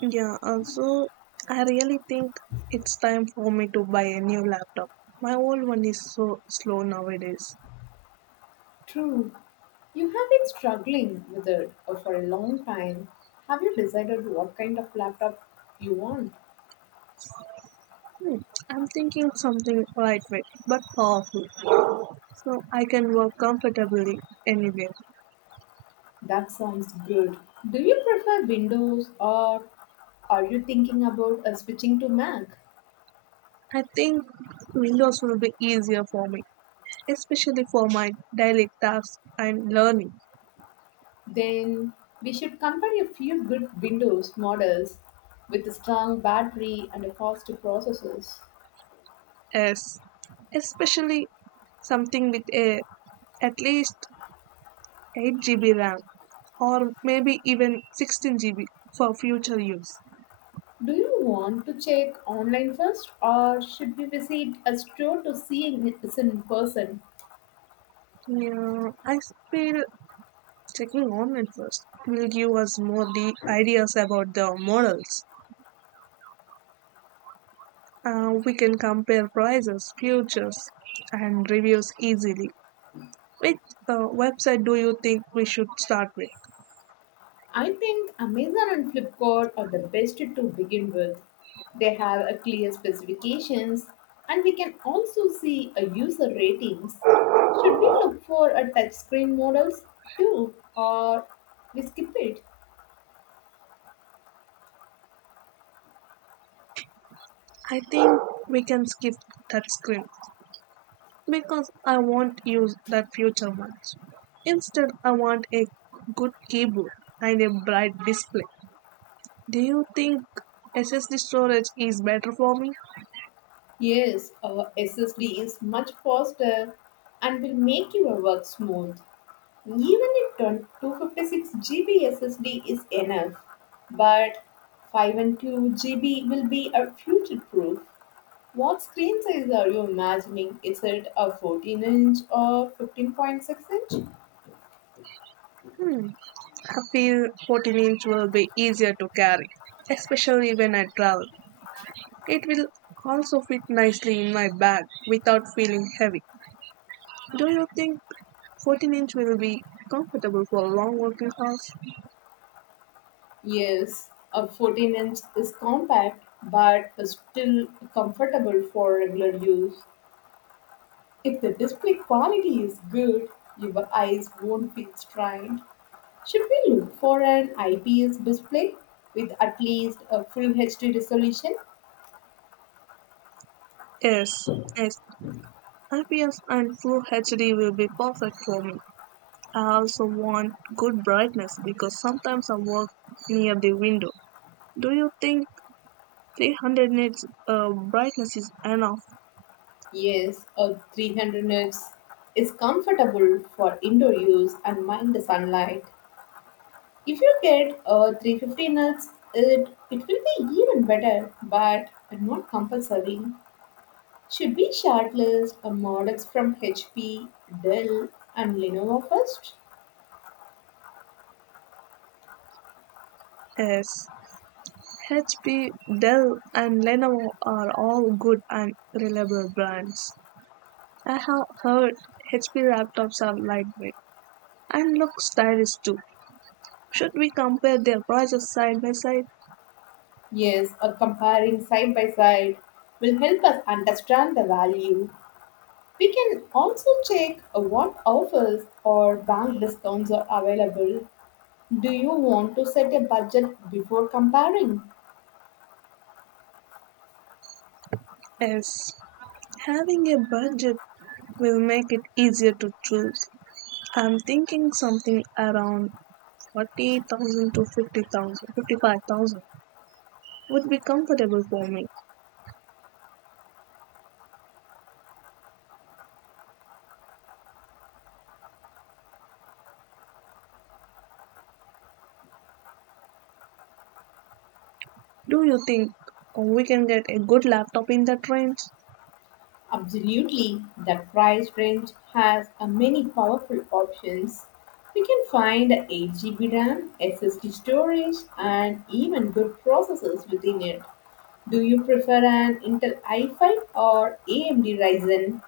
Yeah, also, I really think it's time for me to buy a new laptop. My old one is so slow nowadays. True. You have been struggling with it for a long time. Have you decided what kind of laptop you want? Hmm, I'm thinking something lightweight but powerful, so I can work comfortably anywhere. That sounds good. Do you prefer Windows or are you thinking about switching to Mac? I think Windows will be easier for me, especially for my daily tasks and learning. Then we should compare a few good Windows models with a strong battery and a fast processors. Yes, especially something with a at least 8 GB RAM, or maybe even 16 GB for future use. Do you want to check online first or should we visit a store to see it in person? Yeah, I feel checking online first will give us more ideas about the models. We can compare prices, features, and reviews easily. Which website do you think we should start with? I think Amazon and Flipkart are the best to begin with. They have a clear specifications and we can also see a user ratings. Should we look for a touchscreen models too or we skip it? I think we can skip that screen because I won't use that future ones. Instead, I want a good keyboard and a bright display. Do you think SSD storage is better for me? Yes, our SSD is much faster and will make your work smooth. Even if 256 GB SSD is enough, but 512 GB will be a future proof. What screen size are you imagining? Is it a 14 inch or 15.6 inch? Hmm. I feel 14-inch will be easier to carry, especially when I travel. It will also fit nicely in my bag without feeling heavy. Do you think 14-inch will be comfortable for long working hours? Yes, a 14 inch is compact but is still comfortable for regular use. If the display quality is good, your eyes won't feel strained. Should we look for an IPS display with at least a full HD resolution? Yes, yes. IPS and Full HD will be perfect for me. I also want good brightness because sometimes I work near the window. Do you think 300 nits brightness is enough. Yes, a 300 nits is comfortable for indoor use and mind the sunlight. If you get 350 nuts, it will be even better, but not compulsory. Should we shortlist models from HP, Dell, and Lenovo first? Yes. HP, Dell, and Lenovo are all good and reliable brands. I have heard HP laptops are lightweight and look stylish too. Should we compare their prices side by side? Yes, comparing side by side will help us understand the value. We can also check what offers or bank discounts are available. Do you want to set a budget before comparing? Yes. Having a budget will make it easier to choose. I'm thinking something around 40,000 to 50,000, 55,000 would be comfortable for me. Do you think we can get a good laptop in the trains? Absolutely. The price range has a many powerful options. You can find 8 GB RAM, SSD storage, and even good processors within it. Do you prefer an Intel i5 or AMD Ryzen?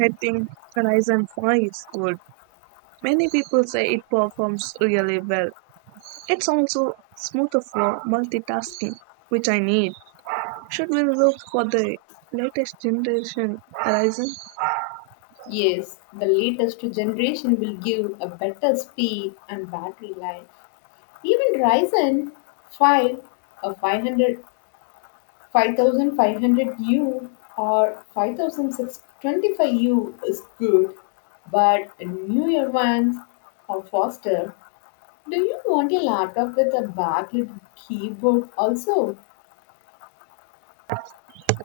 I think Horizon 5 is good. Many people say it performs really well. It's also smoother for multitasking, which I need. Should we look for the latest generation Horizon. Yes, the latest generation will give a better speed and battery life. Even Ryzen 5, a 500 5500U or 5625U is good, but newer ones are faster. Do you want a laptop with a backlit keyboard also?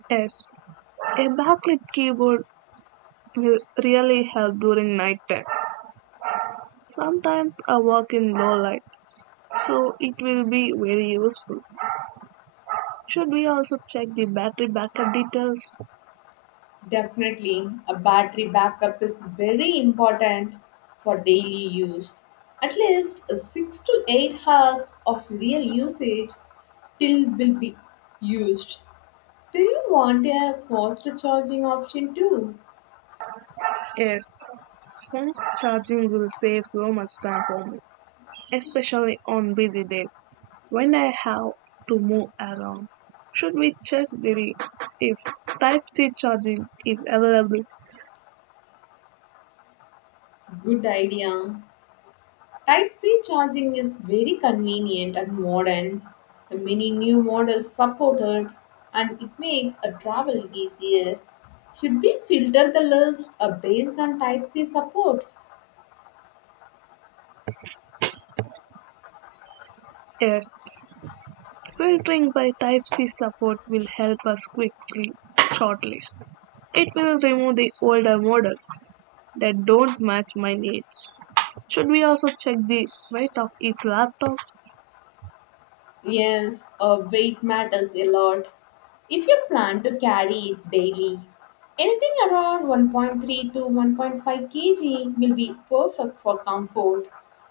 Yes, a backlit keyboard will really help during night time. Sometimes I work in low light, so it will be very useful. Should we also check the battery backup details? Definitely, a battery backup is very important for daily use. At least 6 to 8 hours of real usage till will be used. Do you want a faster charging option too? Yes, phone's charging will save so much time for me, especially on busy days when I have to move around. Should we check the if Type C charging is available? Good idea. Type C charging is very convenient and modern. The many new models support it and it makes a travel easier. Should we filter the list based on Type C support? Yes, filtering by Type C support will help us quickly shortlist. It will remove the older models that don't match my needs. Should we also check the weight of each laptop? Yes, weight matters a lot. If you plan to carry it daily, anything around 1.3 to 1.5 kg will be perfect for comfort.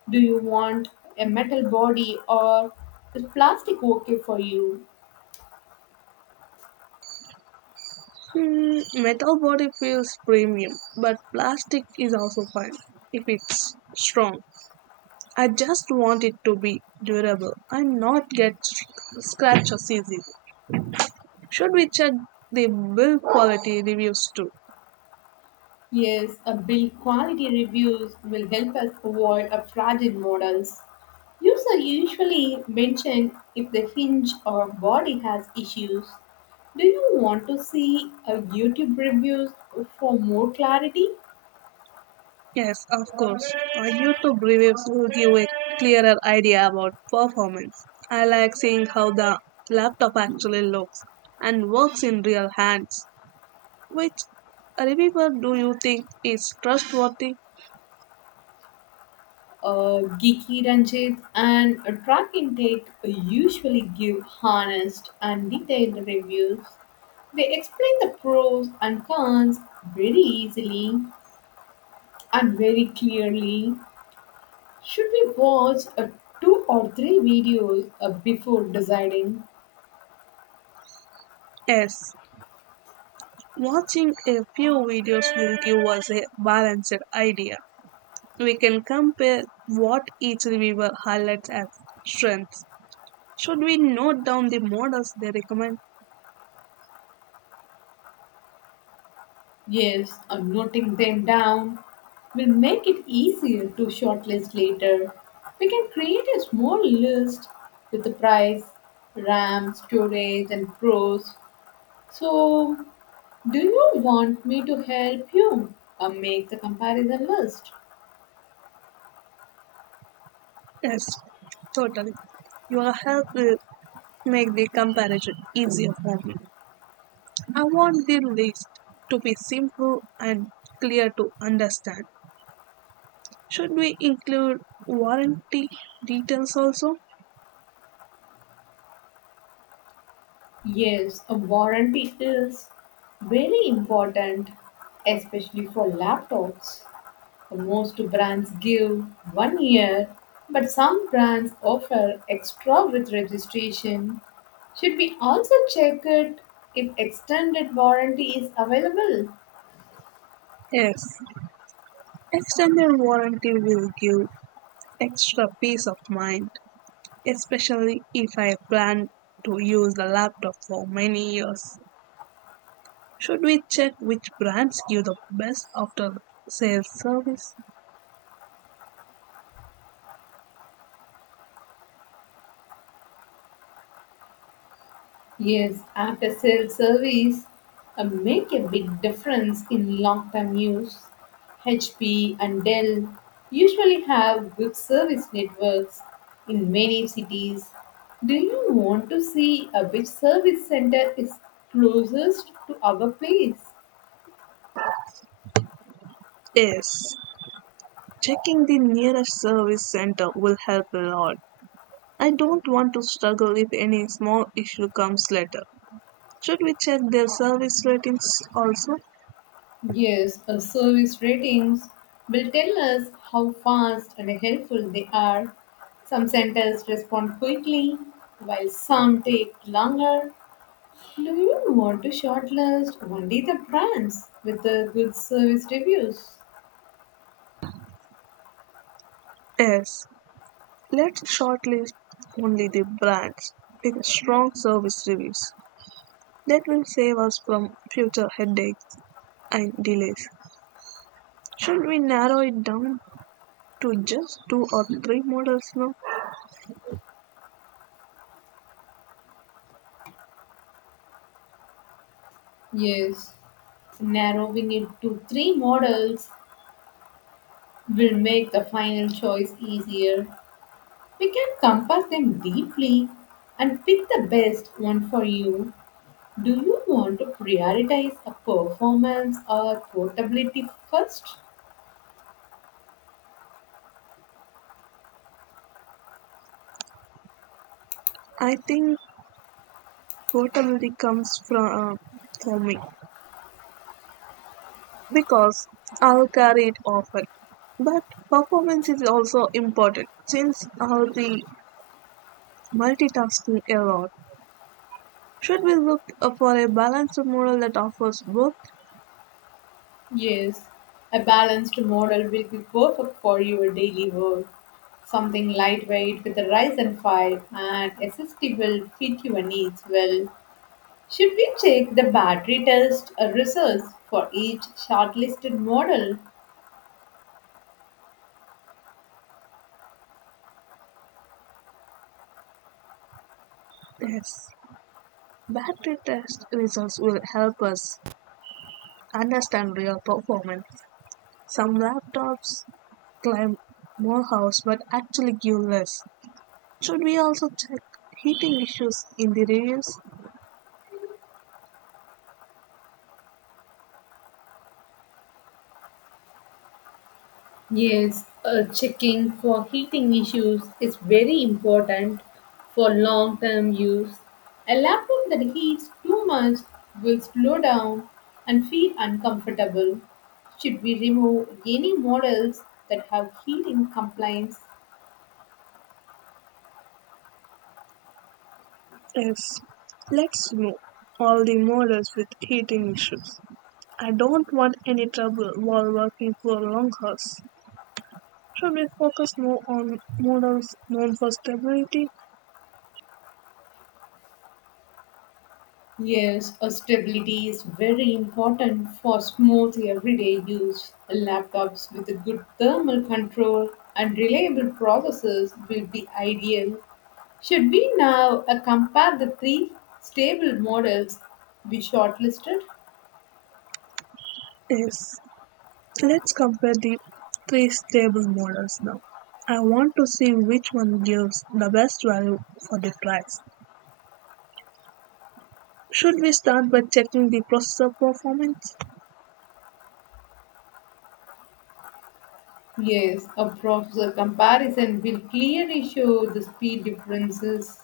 Do you want a metal body or is plastic okay for you? Mm, metal body feels premium, but plastic is also fine if it's strong. I just want it to be durable and not get scratches easily. Should we check the build quality reviews too? Yes, a build quality reviews will help us avoid a fragile models. Users are usually mention if the hinge or body has issues. Do you want to see a YouTube reviews for more clarity? Yes, of course. Our YouTube reviews will give a clearer idea about performance. I like seeing how the laptop actually looks and works in real hands. Which reviewer do you think is trustworthy? Geeky Ranjit and Track Intake usually give honest and detailed reviews. They explain the pros and cons very easily and very clearly. Should we watch a two or three videos before deciding? Yes, watching a few videos will give us a balanced idea. We can compare what each reviewer highlights as strengths. Should we note down the models they recommend? Yes, I'm noting them down. Will make it easier to shortlist later. We can create a small list with the price, RAM, storage, and pros. So, do you want me to help you make the comparison list? Yes, totally. Your help will make the comparison easier for me. I want the list to be simple and clear to understand. Should we include warranty details also? Yes, a warranty is very important, especially for laptops. Most brands give 1 year, but some brands offer extra with registration. Should we also check it if extended warranty is available? Yes, extended warranty will give extra peace of mind, especially if I plan to use the laptop for many years. Should we check which brands give the best after sales service? Yes, after sales service make a big difference in long term use. HP and Dell usually have good service networks in many cities. Do you want to see which service center is closest to our place? Yes, checking the nearest service center will help a lot. I don't want to struggle if any small issue comes later. Should we check their service ratings also? Yes, our service ratings will tell us how fast and helpful they are. Some centers respond quickly, while some take longer. Do you want to shortlist only the brands with the good service reviews? Yes, let's shortlist only the brands with strong service reviews. That will save us from future headaches and delays. Should we narrow it down to just two or three models now? Yes, narrowing it to three models will make the final choice easier. We can compare them deeply and pick the best one for you. Do you want to prioritize a performance or portability first? I think portability comes from for me because I'll carry it often. But performance is also important since I'll be multitasking a lot. Should we look for a balanced model that offers both Yes, a balanced model will be perfect for your daily work. Something lightweight with a rise and file and SSD will fit your needs well. Should we check the battery test results for each shortlisted model? tests? Battery test results will help us understand real performance. Some laptops claim more hours but actually give less. Should we also check heating issues in the reviews? Yes, checking for heating issues is very important for long term use. A laptop that heats too much will slow down and feel uncomfortable. Should we remove any models that have heating complaints? Yes, let's know all the models with heating issues. I don't want any trouble while working for long hours. Should we focus more on models known for stability? Yes, a stability is very important for smooth everyday use. Laptops with a good thermal control and reliable processors will be ideal. Should we now compare the three stable models we shortlisted? Yes, let's compare the three stable models now. I want to see which one gives the best value for the price. Should we start by checking the processor performance? Yes, a processor comparison will clearly show the speed differences.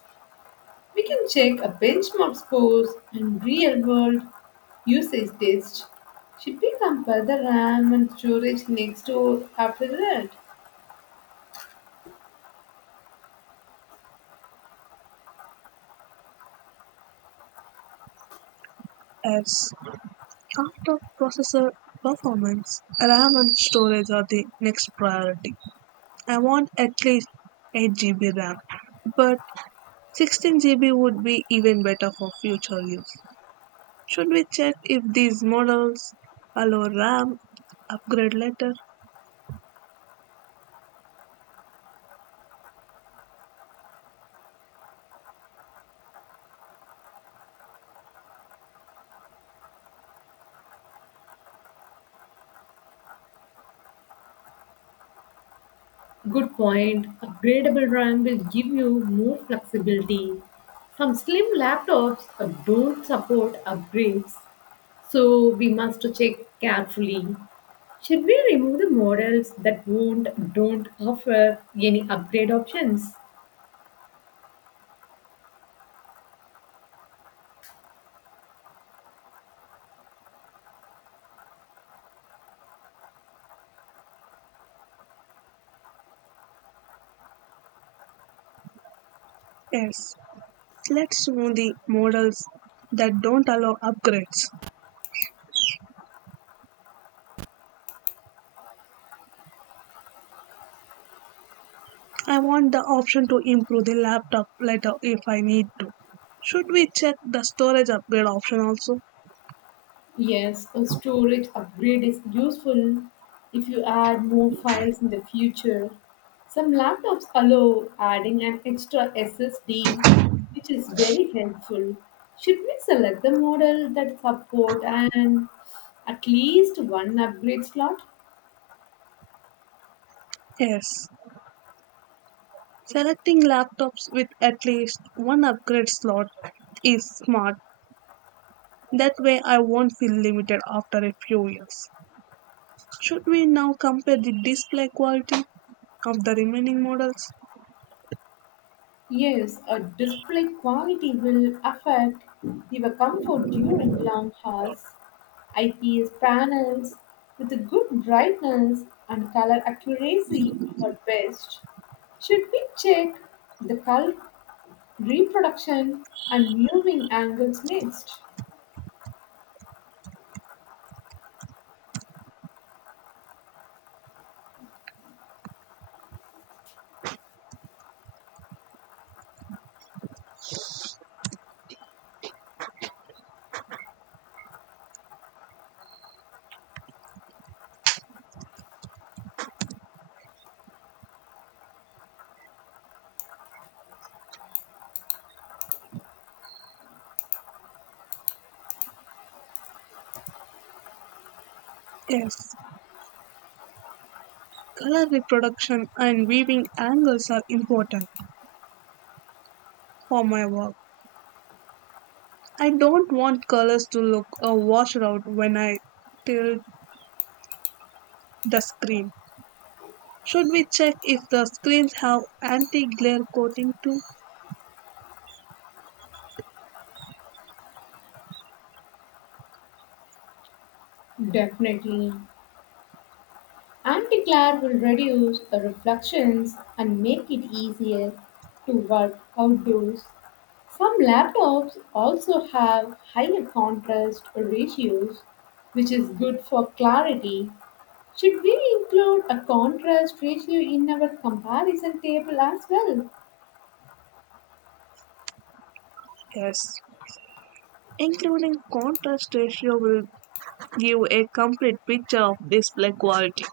We can check a benchmark scores and real world usage test. Should we compare the RAM and storage next door after that? As after processor performance, RAM and storage are the next priority. I want at least 8 GB RAM, but 16 GB would be even better for future use. Should we check if these models allow RAM upgrade later? Good point. Upgradable RAM will give you more flexibility. Some slim laptops don't support upgrades, so we must check carefully. Should we remove the models that won't don't offer any upgrade options? Yes. Let's know the models that don't allow upgrades. I want the option to improve the laptop later if I need to. Should we check the storage upgrade option also? Yes, a storage upgrade is useful if you add more files in the future. Some laptops allow adding an extra SSD, which is very helpful. Should we select the model that support and at least one upgrade slot? Yes. Selecting laptops with at least one upgrade slot is smart. That way, I won't feel limited after a few years. Should we now compare the display quality of the remaining models? Yes, a display quality will affect your comfort during long hours. IPS panels with a good brightness and color accuracy are best. Should we check the color reproduction and viewing angles next? Yes. Color reproduction and viewing angles are important for my work. I don't want colors to look washed out when I tilt the screen. Should we check if the screens have anti-glare coating too? Definitely. Anti-glare will reduce the reflections and make it easier to work outdoors. Some laptops also have higher contrast ratios, which is good for clarity. Should we include a contrast ratio in our comparison table as well? Yes. Including contrast ratio will give a complete picture of display quality.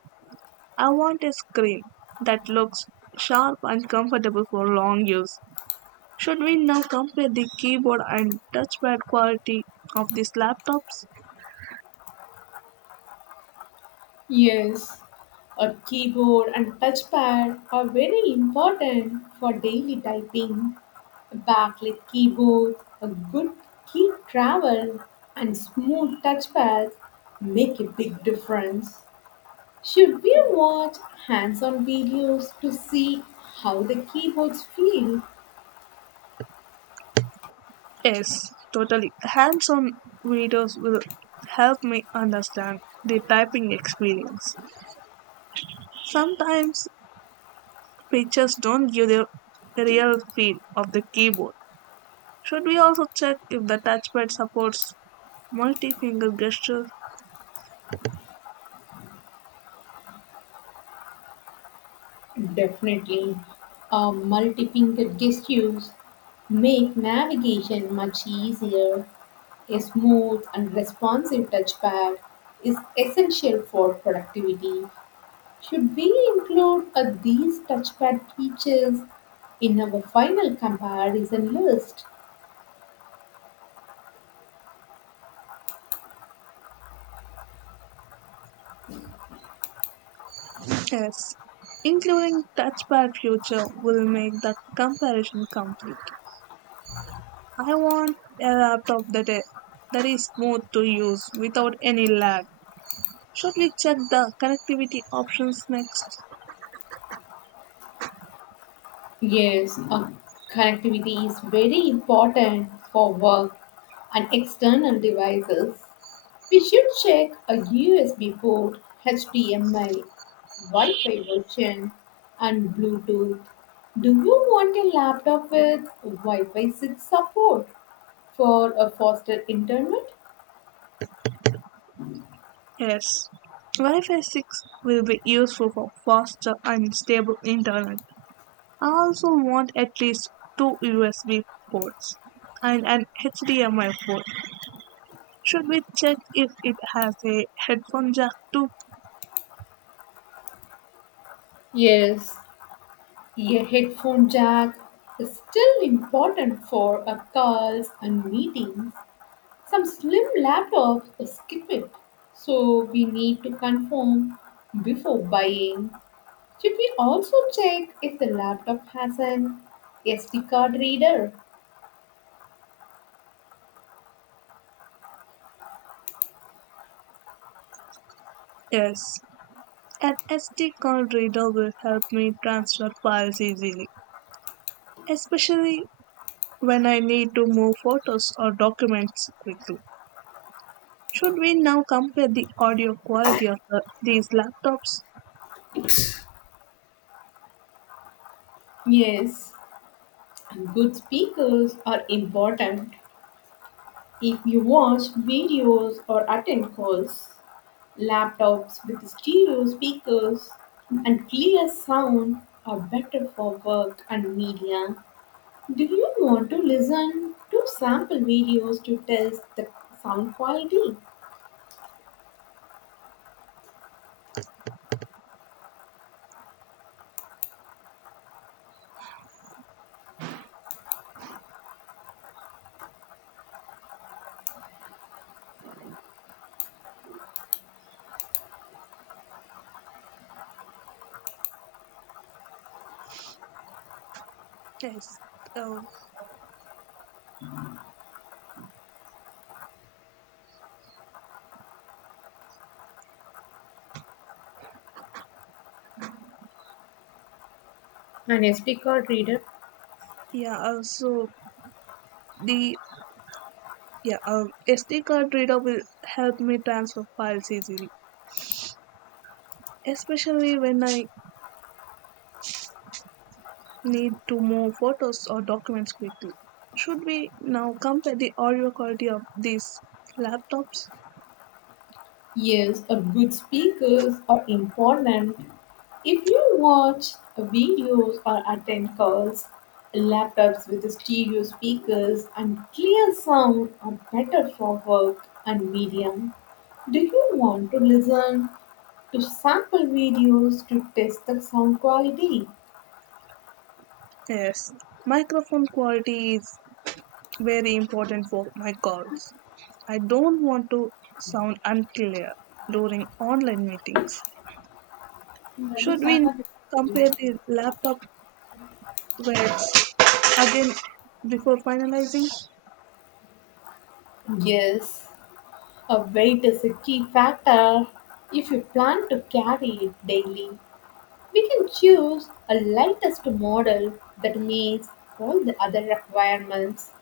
I want a screen that looks sharp and comfortable for long use. Should we now compare the keyboard and touchpad quality of these laptops? Yes, a keyboard and touchpad are very important for daily typing. A backlit keyboard, a good key travel, and smooth touchpad make a big difference. Should we watch hands on videos to see how the keyboards feel? Yes, totally. Hands on videos will help me understand the typing experience. Sometimes pictures don't give the real feel of the keyboard. Should we also check if the touchpad supports multi finger gestures? Definitely. Multi fingered gestures make navigation much easier. A smooth and responsive touchpad is essential for productivity. Should we include these touchpad features in our final comparison list? Yes. Including touchpad feature will make the comparison complete. I want a laptop that is smooth to use without any lag. Should we check the connectivity options next? Yes, connectivity is very important for work and external devices. We should check a USB port, HDMI, Wi Fi version, and Bluetooth. Do you want a laptop with Wi Fi 6 support for a faster internet? Yes. Wi-Fi 6 will be useful for faster and stable internet. I also want at least two USB ports and an HDMI port. Should we check if it has a headphone jack too? Yes, a headphone jack is still important for calls and meetings. Some slim laptops skip it, so we need to confirm before buying. Should we also check if the laptop has an SD card reader? Yes. An SD card reader will help me transfer files easily, especially when I need to move photos or documents quickly. Should we now compare the audio quality of these laptops? Yes, good speakers are important. If you watch videos or attend calls, laptops with stereo speakers and clear sound are better for work and media. Do you want to listen to sample videos to test the sound quality? Yes. Um, An SD card reader. yeah. Also, the yeah SD card reader will help me transfer files easily, especially when I need to move photos or documents quickly. Should we now compare the audio quality of these laptops? Yes, a good speakers are important. If you watch videos or attend calls, laptops with stereo speakers and clear sound are better for work and medium. Do you want to listen to sample videos to test the sound quality? Yes. Microphone quality is very important for my calls. I don't want to sound unclear during online meetings. Should we compare the laptop weights again before finalizing? Yes, a weight is a key factor if you plan to carry it daily. We can choose a lightest model that meets all the other requirements.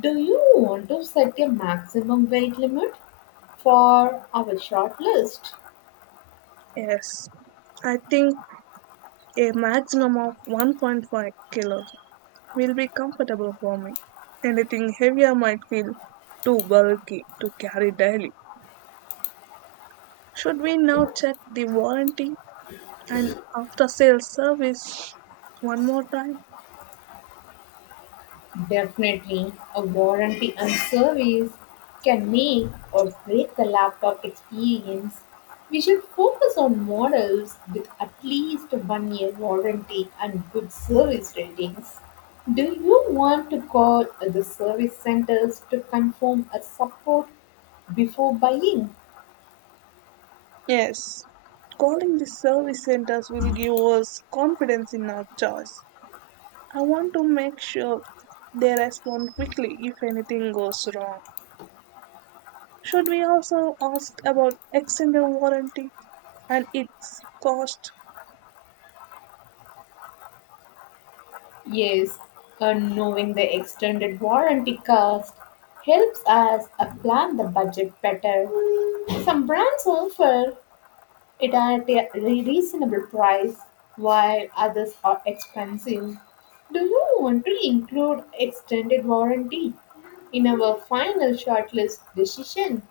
Do you want to set a maximum weight limit for our shortlist? Yes, I think a maximum of 1.5 kilos will be comfortable for me. Anything heavier might feel too bulky to carry daily. Should we now check the warranty and after sales service one more time. Definitely, a warranty on service can make or break the laptop experience. We should focus on models with at least 1 year warranty and good service ratings. Do you want to call the service centers to confirm a support before buying? Yes, calling the service centers will give us confidence in our choice. I want to make sure they respond quickly if anything goes wrong. Should we also ask about extended warranty and its cost? Yes, and knowing the extended warranty cost helps us plan the budget better. Some brands offer it at a reasonable price while others are expensive. Do you want to include extended warranty in our final shortlist decision?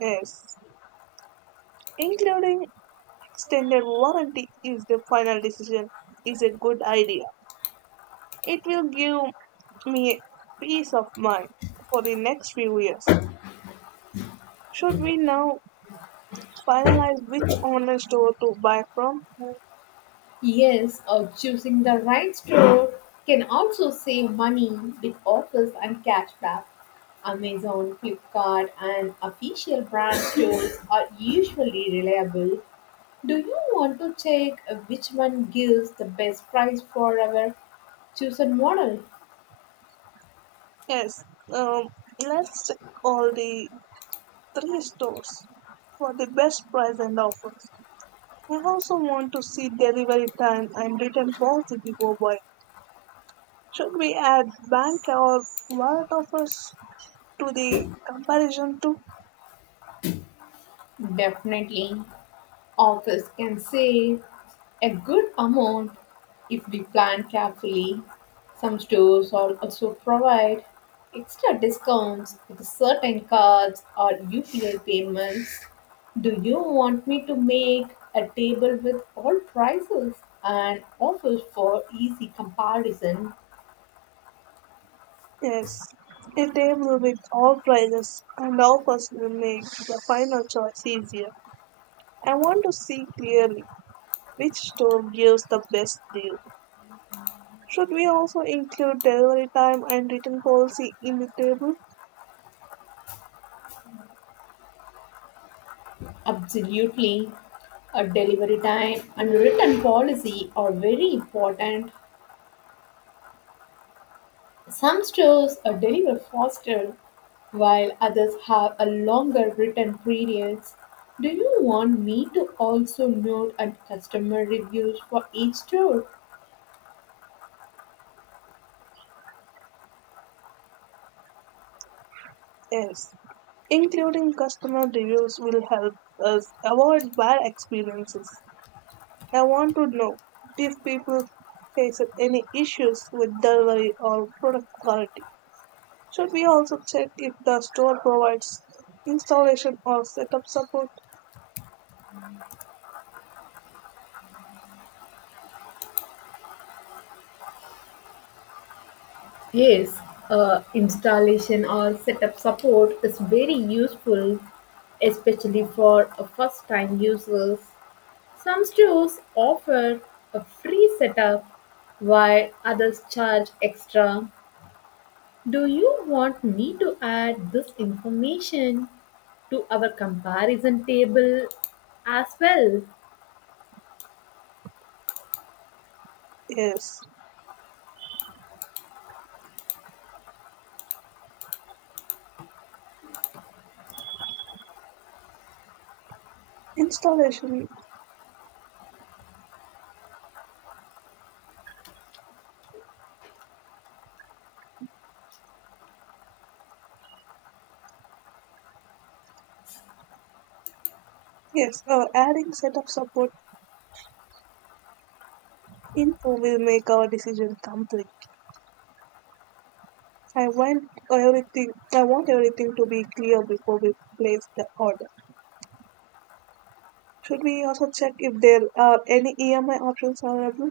Yes, including extended warranty is the final decision is a good idea. It will give me peace of mind for the next few years. Should we now finalize which online store to buy from? Yes, or choosing the right store can also save money with offers and cashback. Amazon, Flipkart, and official brand stores are usually reliable. Do you want to check which one gives the best price for our chosen model? Yes, um, let's check all the three stores for the best price and offers. We also want to see delivery time and return policy before buying. Should we add bank or wallet offers to the comparison too? Definitely, office can save a good amount if we plan carefully. Some stores also provide extra discounts with certain cards or UPI payments. Do you want me to make a table with all prices and offers for easy comparison? Yes, a table with all prices and offers will make the final choice easier. I want to see clearly which store gives the best deal. Should we also include delivery time and return policy in the table? Absolutely. A delivery time and return policy are very important. Some stores deliver faster while others have a longer written periods. Do you want me to also note and customer reviews for each store? Yes. Including customer reviews will help us avoid bad experiences. I want to know if people face any issues with delivery or product quality. Should we also check if the store provides installation or setup support? Yes, installation or setup support is very useful, especially for first time users. Some stores offer a free setup while others charge extra. Do you want me to add this information to our comparison table as well? Yes. Installation, yes, or adding setup support info will make our decision complete. I want everything. I want everything to be clear before we place the order. Should we also check if there are any EMI options available?